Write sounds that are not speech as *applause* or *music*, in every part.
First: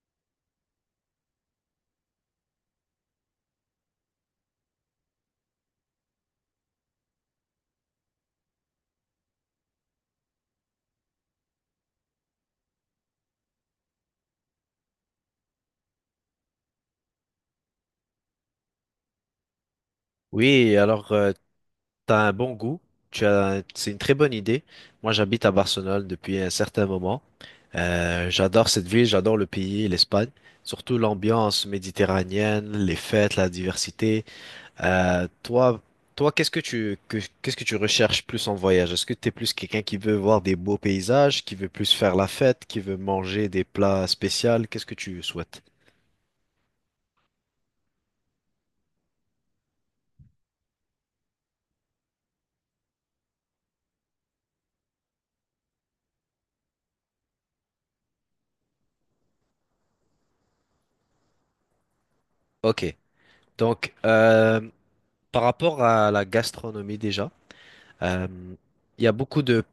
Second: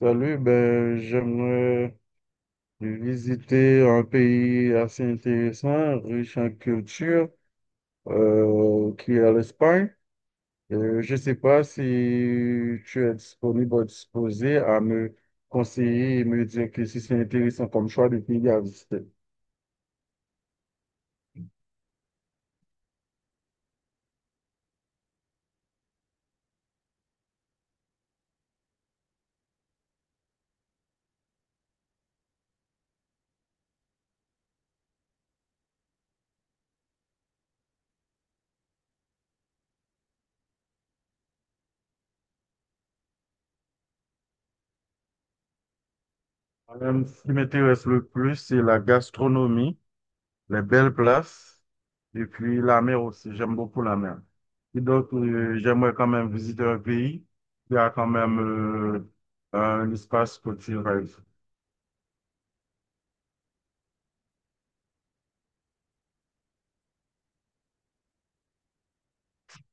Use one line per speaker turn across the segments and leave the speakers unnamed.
Salut, j'aimerais visiter un pays assez intéressant, riche en culture, qui est l'Espagne. Je ne sais pas si tu es disponible ou disposé à me conseiller et me dire que si c'est intéressant comme choix de pays à visiter.
Oui, alors t'as un bon goût, tu as, c'est une très bonne idée. Moi, j'habite à Barcelone depuis un certain moment. J'adore cette ville, j'adore le pays, l'Espagne, surtout l'ambiance méditerranéenne, les fêtes, la diversité. Euh, toi, toi, qu'est-ce que tu recherches plus en voyage? Est-ce que t'es plus quelqu'un qui veut voir des beaux paysages, qui veut plus faire la fête, qui veut manger des plats spéciaux? Qu'est-ce que tu souhaites?
Ce qui m'intéresse le plus, c'est la gastronomie, les belles places et puis la mer aussi. J'aime beaucoup la mer. Et donc, j'aimerais quand même visiter un pays qui a quand même un espace côtier, par exemple.
Ok, donc par rapport à la gastronomie déjà. Euh, il y a beaucoup de,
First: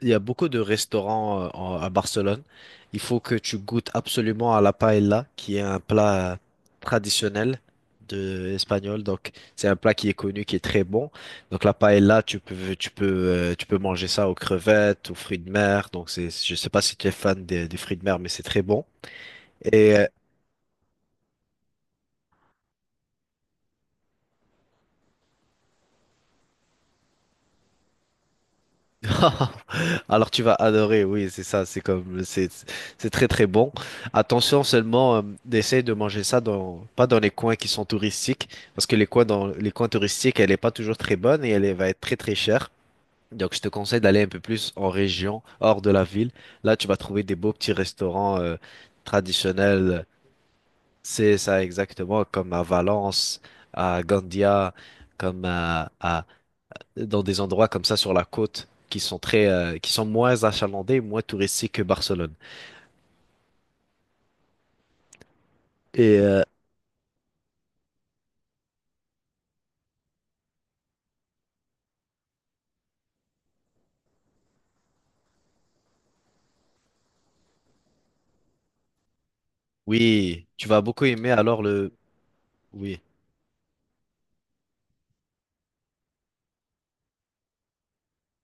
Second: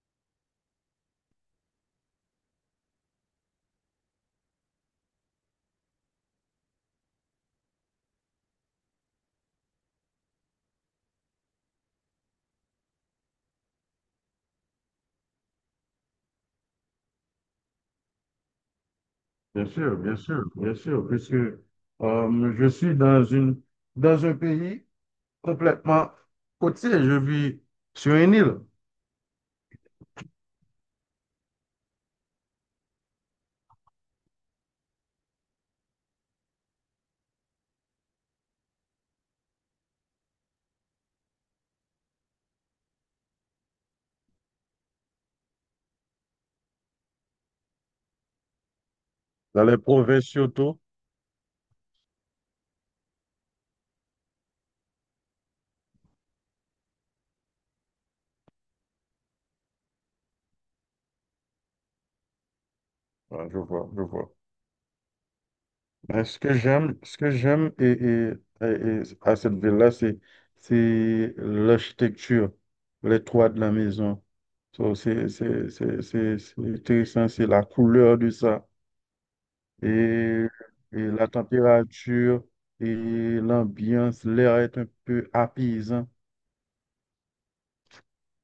il y a beaucoup de restaurants à Barcelone. Il faut que tu goûtes absolument à la paella, qui est un plat traditionnel de espagnol. Donc, c'est un plat qui est connu, qui est très bon. Donc, la paella, tu peux manger ça aux crevettes, aux fruits de mer. Donc, c'est, je sais pas si tu es fan des fruits de mer, mais c'est très bon.
Bien
Et
sûr, bien sûr, bien sûr, puisque je suis dans un pays complètement côtier. Je vis sur une île,
*laughs* Alors tu vas adorer, oui, c'est ça, c'est c'est très très bon. Attention seulement, d'essayer de manger ça dans pas dans les coins qui sont touristiques, parce que les coins dans les coins touristiques, elle est pas toujours très bonne et va être très très chère. Donc je te conseille d'aller un peu plus en région, hors de la ville. Là, tu vas trouver des beaux petits restaurants
dans les
traditionnels.
provinces surtout.
C'est ça exactement comme à Valence, à Gandia, comme à dans des endroits comme ça sur la côte qui sont très qui sont moins achalandés, moins touristiques que Barcelone.
Ah, je vois, je vois.
Et
Mais ce que j'aime à cette ville-là, c'est l'architecture, les toits de la maison. So, c'est intéressant, c'est la couleur de ça, et,
oui, tu vas beaucoup
et la
aimer alors le
température, et
oui,
l'ambiance, l'air est un peu apaisant.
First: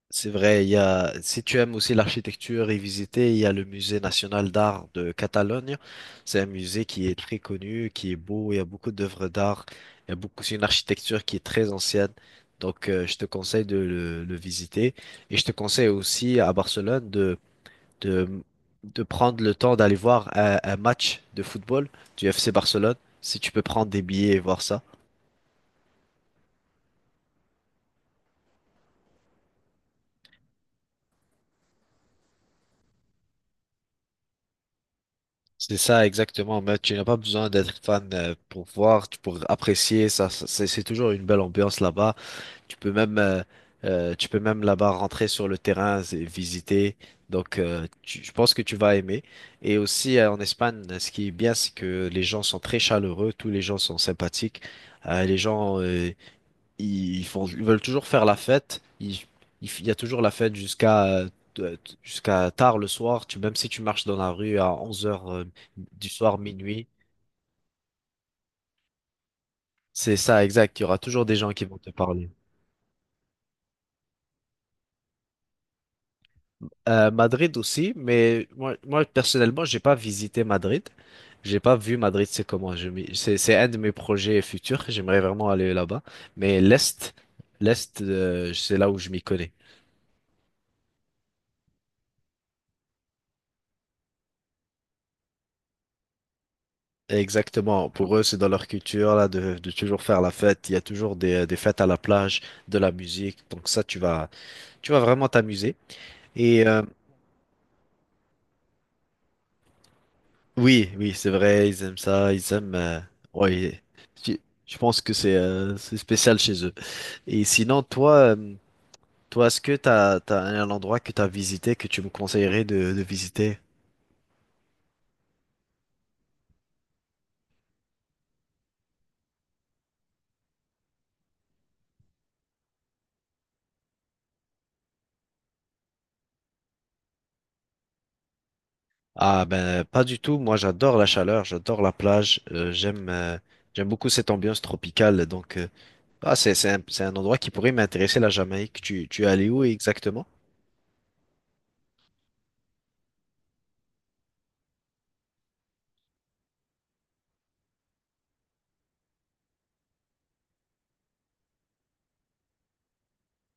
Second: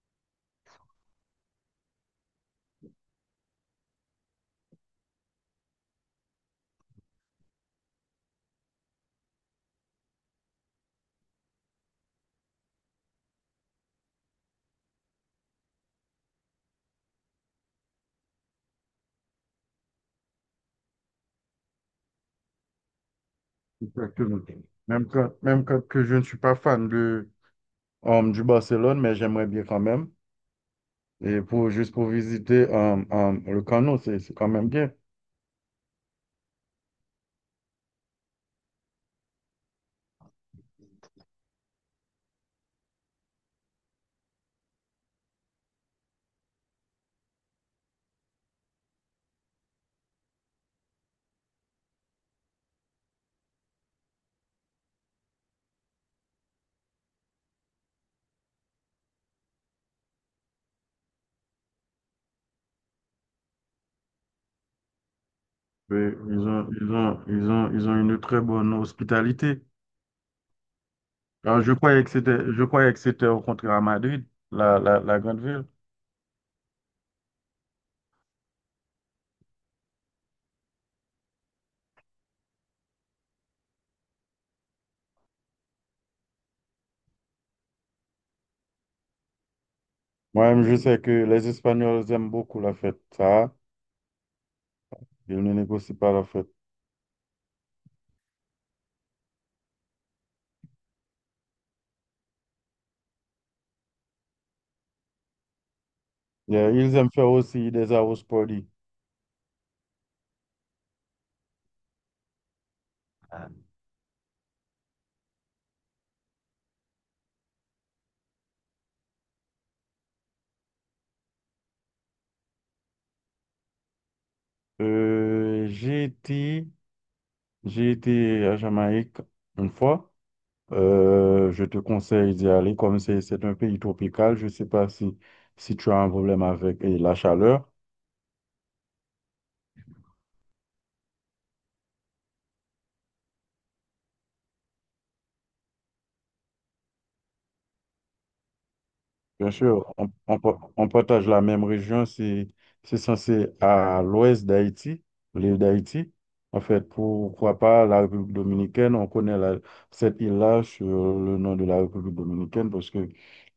c'est vrai, il y a si tu aimes aussi l'architecture et visiter, il y a le Musée national d'art de Catalogne. C'est un musée qui est très connu, qui est beau, il y a beaucoup d'œuvres d'art, il y a beaucoup c'est une architecture qui est très ancienne. Donc, je te conseille de le visiter. Et je te conseille aussi à Barcelone de, de prendre le temps d'aller voir un match de football du FC Barcelone, si tu peux prendre des billets et
Exactement.
voir ça.
Même quand que je ne suis pas fan de, du Barcelone, mais j'aimerais bien quand même. Et pour, juste pour visiter le canot, c'est quand même bien.
C'est ça exactement, mais tu n'as pas besoin d'être fan pour voir, pour apprécier ça. C'est toujours une belle ambiance là-bas. Tu peux même, euh, tu peux même là-bas rentrer sur le terrain et visiter. Donc, je pense que tu vas aimer. Et aussi en Espagne, ce qui est bien, c'est que les gens sont très chaleureux, tous les gens sont sympathiques. Euh, les gens, euh, ils font, ils veulent toujours faire la fête. Il y a toujours la fête jusqu'à tard le soir. Tu, même si tu marches dans la rue à 11 heures du
Mais
soir,
ils ont,
minuit,
ils ont une très bonne hospitalité.
c'est ça, exact. Il y aura toujours des gens
Alors,
qui vont te parler.
je croyais que c'était au contraire à Madrid, la grande ville.
Madrid aussi, mais moi personnellement, j'ai pas visité Madrid. J'ai pas vu Madrid, c'est comment. C'est un de mes projets futurs. J'aimerais vraiment aller là-bas. Mais l'Est, l'Est, c'est là où je m'y connais.
Moi-même, je sais que les Espagnols aiment beaucoup la fête. Ça, ils ne négocient pas la fête.
Exactement. Pour eux, c'est dans leur culture là de toujours faire la fête. Il y a toujours des fêtes à la plage, de la musique. Donc ça, tu vas vraiment t'amuser.
Et
Et
ils aiment faire aussi des arroz poli.
oui, oui, c'est vrai. Ils aiment ça. Ils aiment. Ouais. Je, je pense que c'est spécial chez eux. Et sinon, toi, est-ce que t'as un endroit que t'as visité que tu me conseillerais de visiter?
Euh, j'ai été, j'ai été à Jamaïque une fois. Je te conseille d'y aller comme c'est un pays tropical. Je ne sais pas si tu as un problème avec la chaleur.
Ah ben pas du tout. Moi j'adore la chaleur, j'adore la plage. J'aime beaucoup cette ambiance tropicale. Donc c'est un endroit qui pourrait m'intéresser la Jamaïque. Tu es allé
Bien
où
sûr,
exactement?
on partage la même région. C'est censé à l'ouest d'Haïti, l'île d'Haïti. En fait, pourquoi pas la République dominicaine? Cette île-là sur le nom de la République dominicaine parce que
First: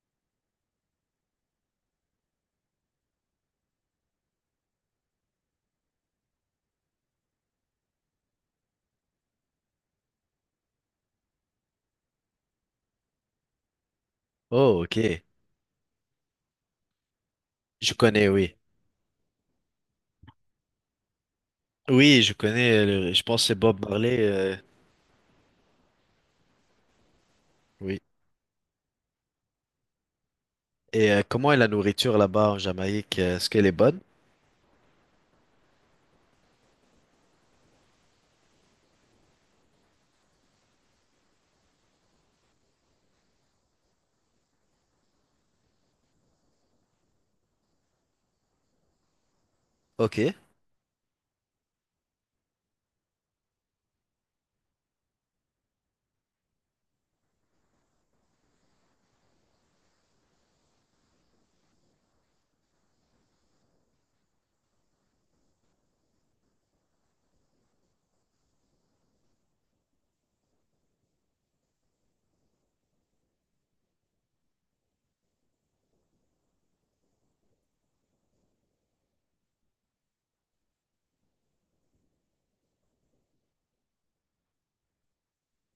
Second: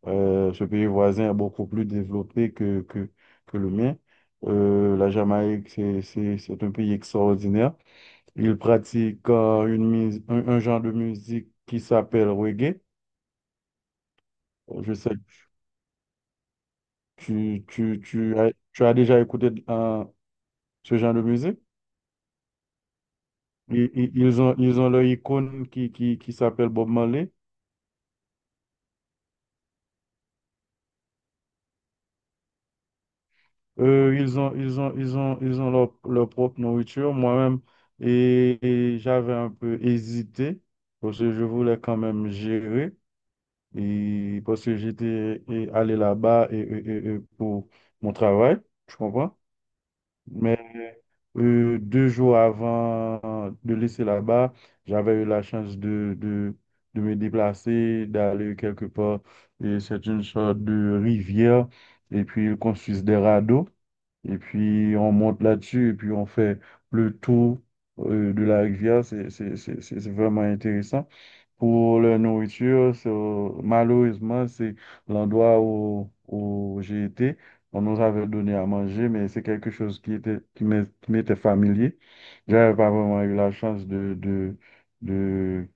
ce pays voisin est beaucoup plus développé que le mien. La Jamaïque, c'est un pays extraordinaire. Il pratique un genre de musique qui s'appelle reggae.
Oh
Je sais que
ok. Je connais oui.
tu as déjà écouté ce genre de musique.
Oui je connais. Je pense que c'est Bob Marley.
Ils ont leur icône qui s'appelle Bob Marley.
Oui. Et comment est la nourriture là-bas en Jamaïque? Est-ce qu'elle est bonne?
Ils ont leur, leur propre nourriture. Moi-même, et, et j'avais un peu hésité parce que je voulais quand même gérer. Et parce que j'étais et allé là-bas et pour mon travail, tu comprends?
Ok.
Deux jours avant de laisser là-bas, j'avais eu la chance de me déplacer, d'aller quelque part. Et c'est une sorte de rivière. Et puis, ils construisent des radeaux. Et puis, on monte là-dessus. Et puis, on fait le tour de la rivière. C'est vraiment intéressant. Pour la nourriture, c'est- Malheureusement, c'est l'endroit où j'ai été. On nous avait donné à manger, mais c'est quelque chose qui m'était familier. J'avais pas vraiment eu la chance de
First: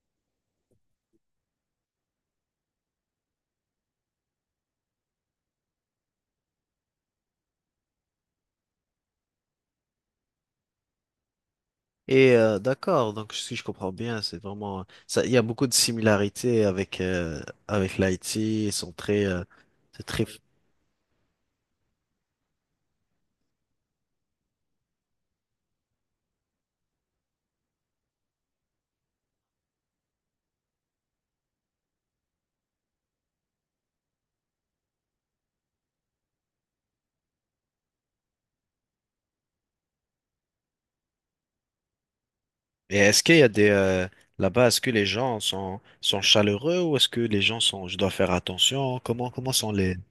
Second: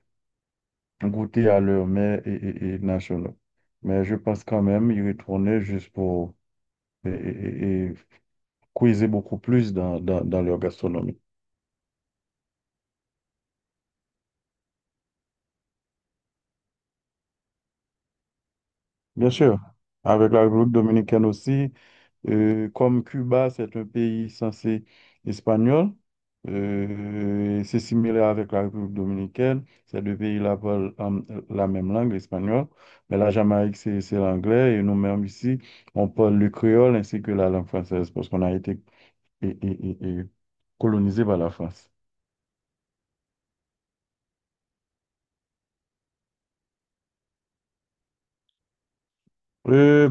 goûter à leur mets et nationaux. Mais je pense quand même y retourner juste pour et puiser beaucoup plus dans leur gastronomie.
Et d'accord, donc si je comprends bien, c'est vraiment ça. Il y a beaucoup de similarités avec avec l'Haïti. Ils sont très,
Bien sûr,
c'est très.
avec la République dominicaine aussi. Comme Cuba, c'est un pays censé espagnol, c'est similaire avec la République dominicaine. Ces deux pays-là parlent la même langue, l'espagnol. Mais la Jamaïque, c'est l'anglais. Et nous-mêmes ici, on parle le créole ainsi que la langue française parce qu'on a été et colonisé par la France.
Et est-ce qu'il y a des là-bas, est-ce que les gens sont chaleureux ou est-ce que les gens sont, je dois faire attention? Comment sont les?
Euh,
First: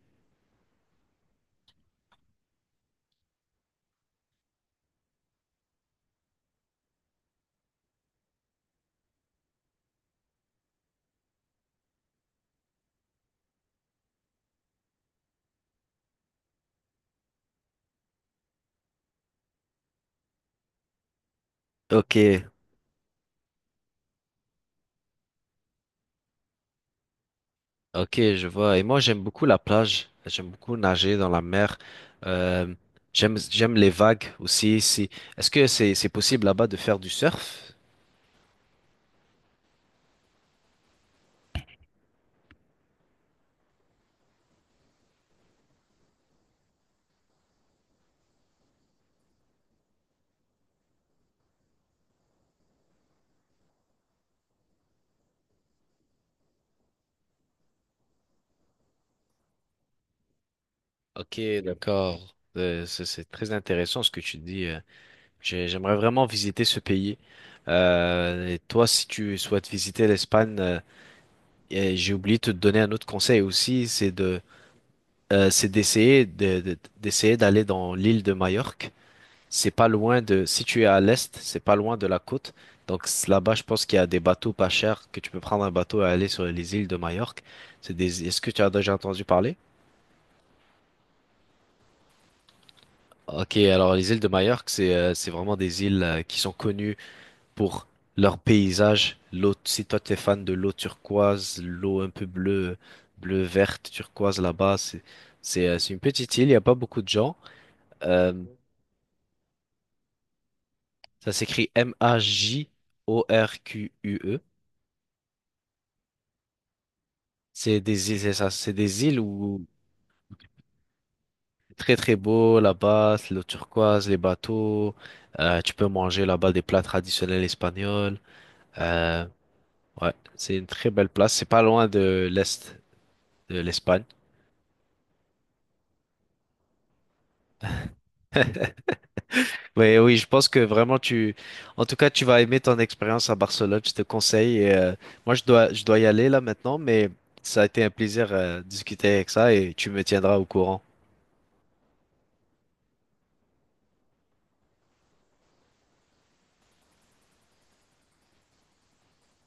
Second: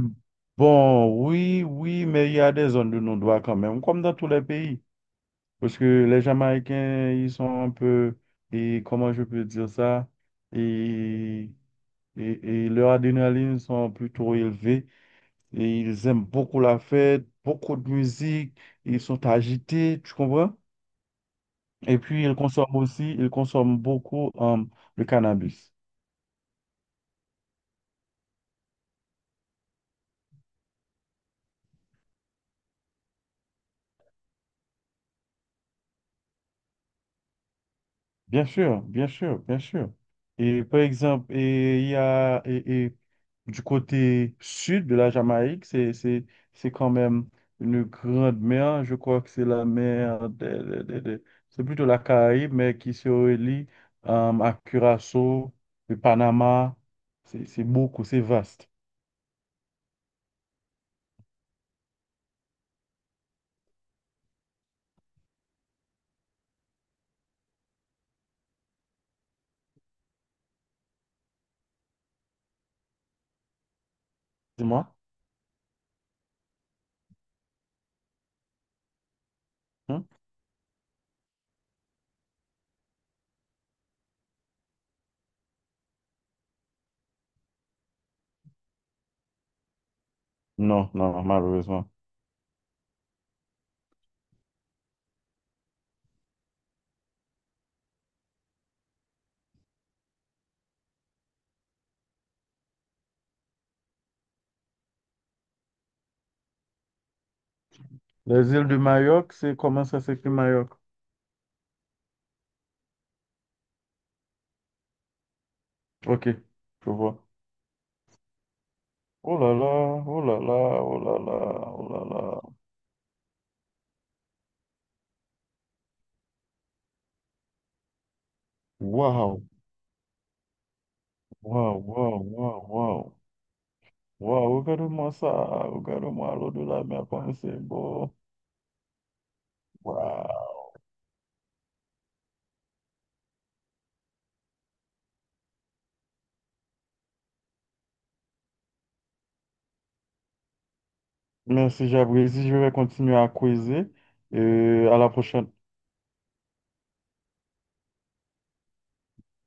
oui, oui, mais il y a des zones de non-droit quand même, comme dans tous les pays. Parce que les Jamaïcains, ils sont un peu, et comment je peux dire ça, et, et, et leur adrénaline sont plutôt élevées et ils aiment beaucoup la fête, beaucoup de musique, ils sont agités, tu comprends? Et
Ok,
puis ils consomment beaucoup le cannabis.
ok, je vois. Et moi, j'aime beaucoup la plage. J'aime beaucoup nager dans la mer. Euh, j'aime les vagues aussi. Si, est-ce que c'est possible là-bas de faire du surf?
Bien sûr, bien sûr, bien sûr. Et par exemple, et il y a et du côté sud de la Jamaïque, c'est quand même une grande mer. Je crois que c'est la mer c'est plutôt la Caraïbe, mais qui se relie à Curaçao, le Panama. C'est vaste.
Ok, d'accord. C'est très intéressant ce que tu dis. J'aimerais vraiment visiter ce pays. Et toi, si tu souhaites visiter l'Espagne, et j'ai oublié de te donner un autre conseil aussi,
Dis-moi.
c'est d'essayer d'aller dans l'île de Majorque. C'est pas
Hein?
loin de, si tu es à l'est, c'est pas loin de la côte. Donc là-bas, je pense qu'il y a des bateaux pas chers que tu peux prendre un bateau et aller sur les îles de Majorque. Est-ce que tu as déjà entendu parler?
Non, non, malheureusement.
Ok, alors les îles de Majorque, c'est vraiment des îles qui sont connues pour leur paysage. L'eau, si toi t'es fan de l'eau turquoise, l'eau un peu bleue, bleu verte turquoise là-bas, c'est une petite île. Il n'y a pas beaucoup de gens. Euh,
Les îles de Mayotte, c'est comment ça s'écrit Mayotte?
Ça s'écrit Majorque.
Ok, je vois.
C'est des îles, c'est ça, c'est des îles
Oh là
où
là, oh là là, oh là là, oh
très
là
très
là.
beau là-bas, c'est l'eau turquoise, les bateaux. Tu peux manger là-bas des plats traditionnels espagnols. euh,
Waouh,
Ouais, c'est une très belle place. C'est pas
waouh,
loin
waouh,
de
waouh,
l'Est
waouh.
de l'Espagne.
Waouh, regarde-moi ça, regarde-moi l'eau de la mer comme c'est beau.
Oui, oui, je pense
Waouh.
que vraiment en tout cas, tu vas aimer ton expérience à Barcelone. Je te conseille. Et, je dois y aller là maintenant, mais ça a été un plaisir de discuter avec ça et tu me tiendras au courant.
Merci, j'apprécie. Je vais continuer à creuser et à la prochaine.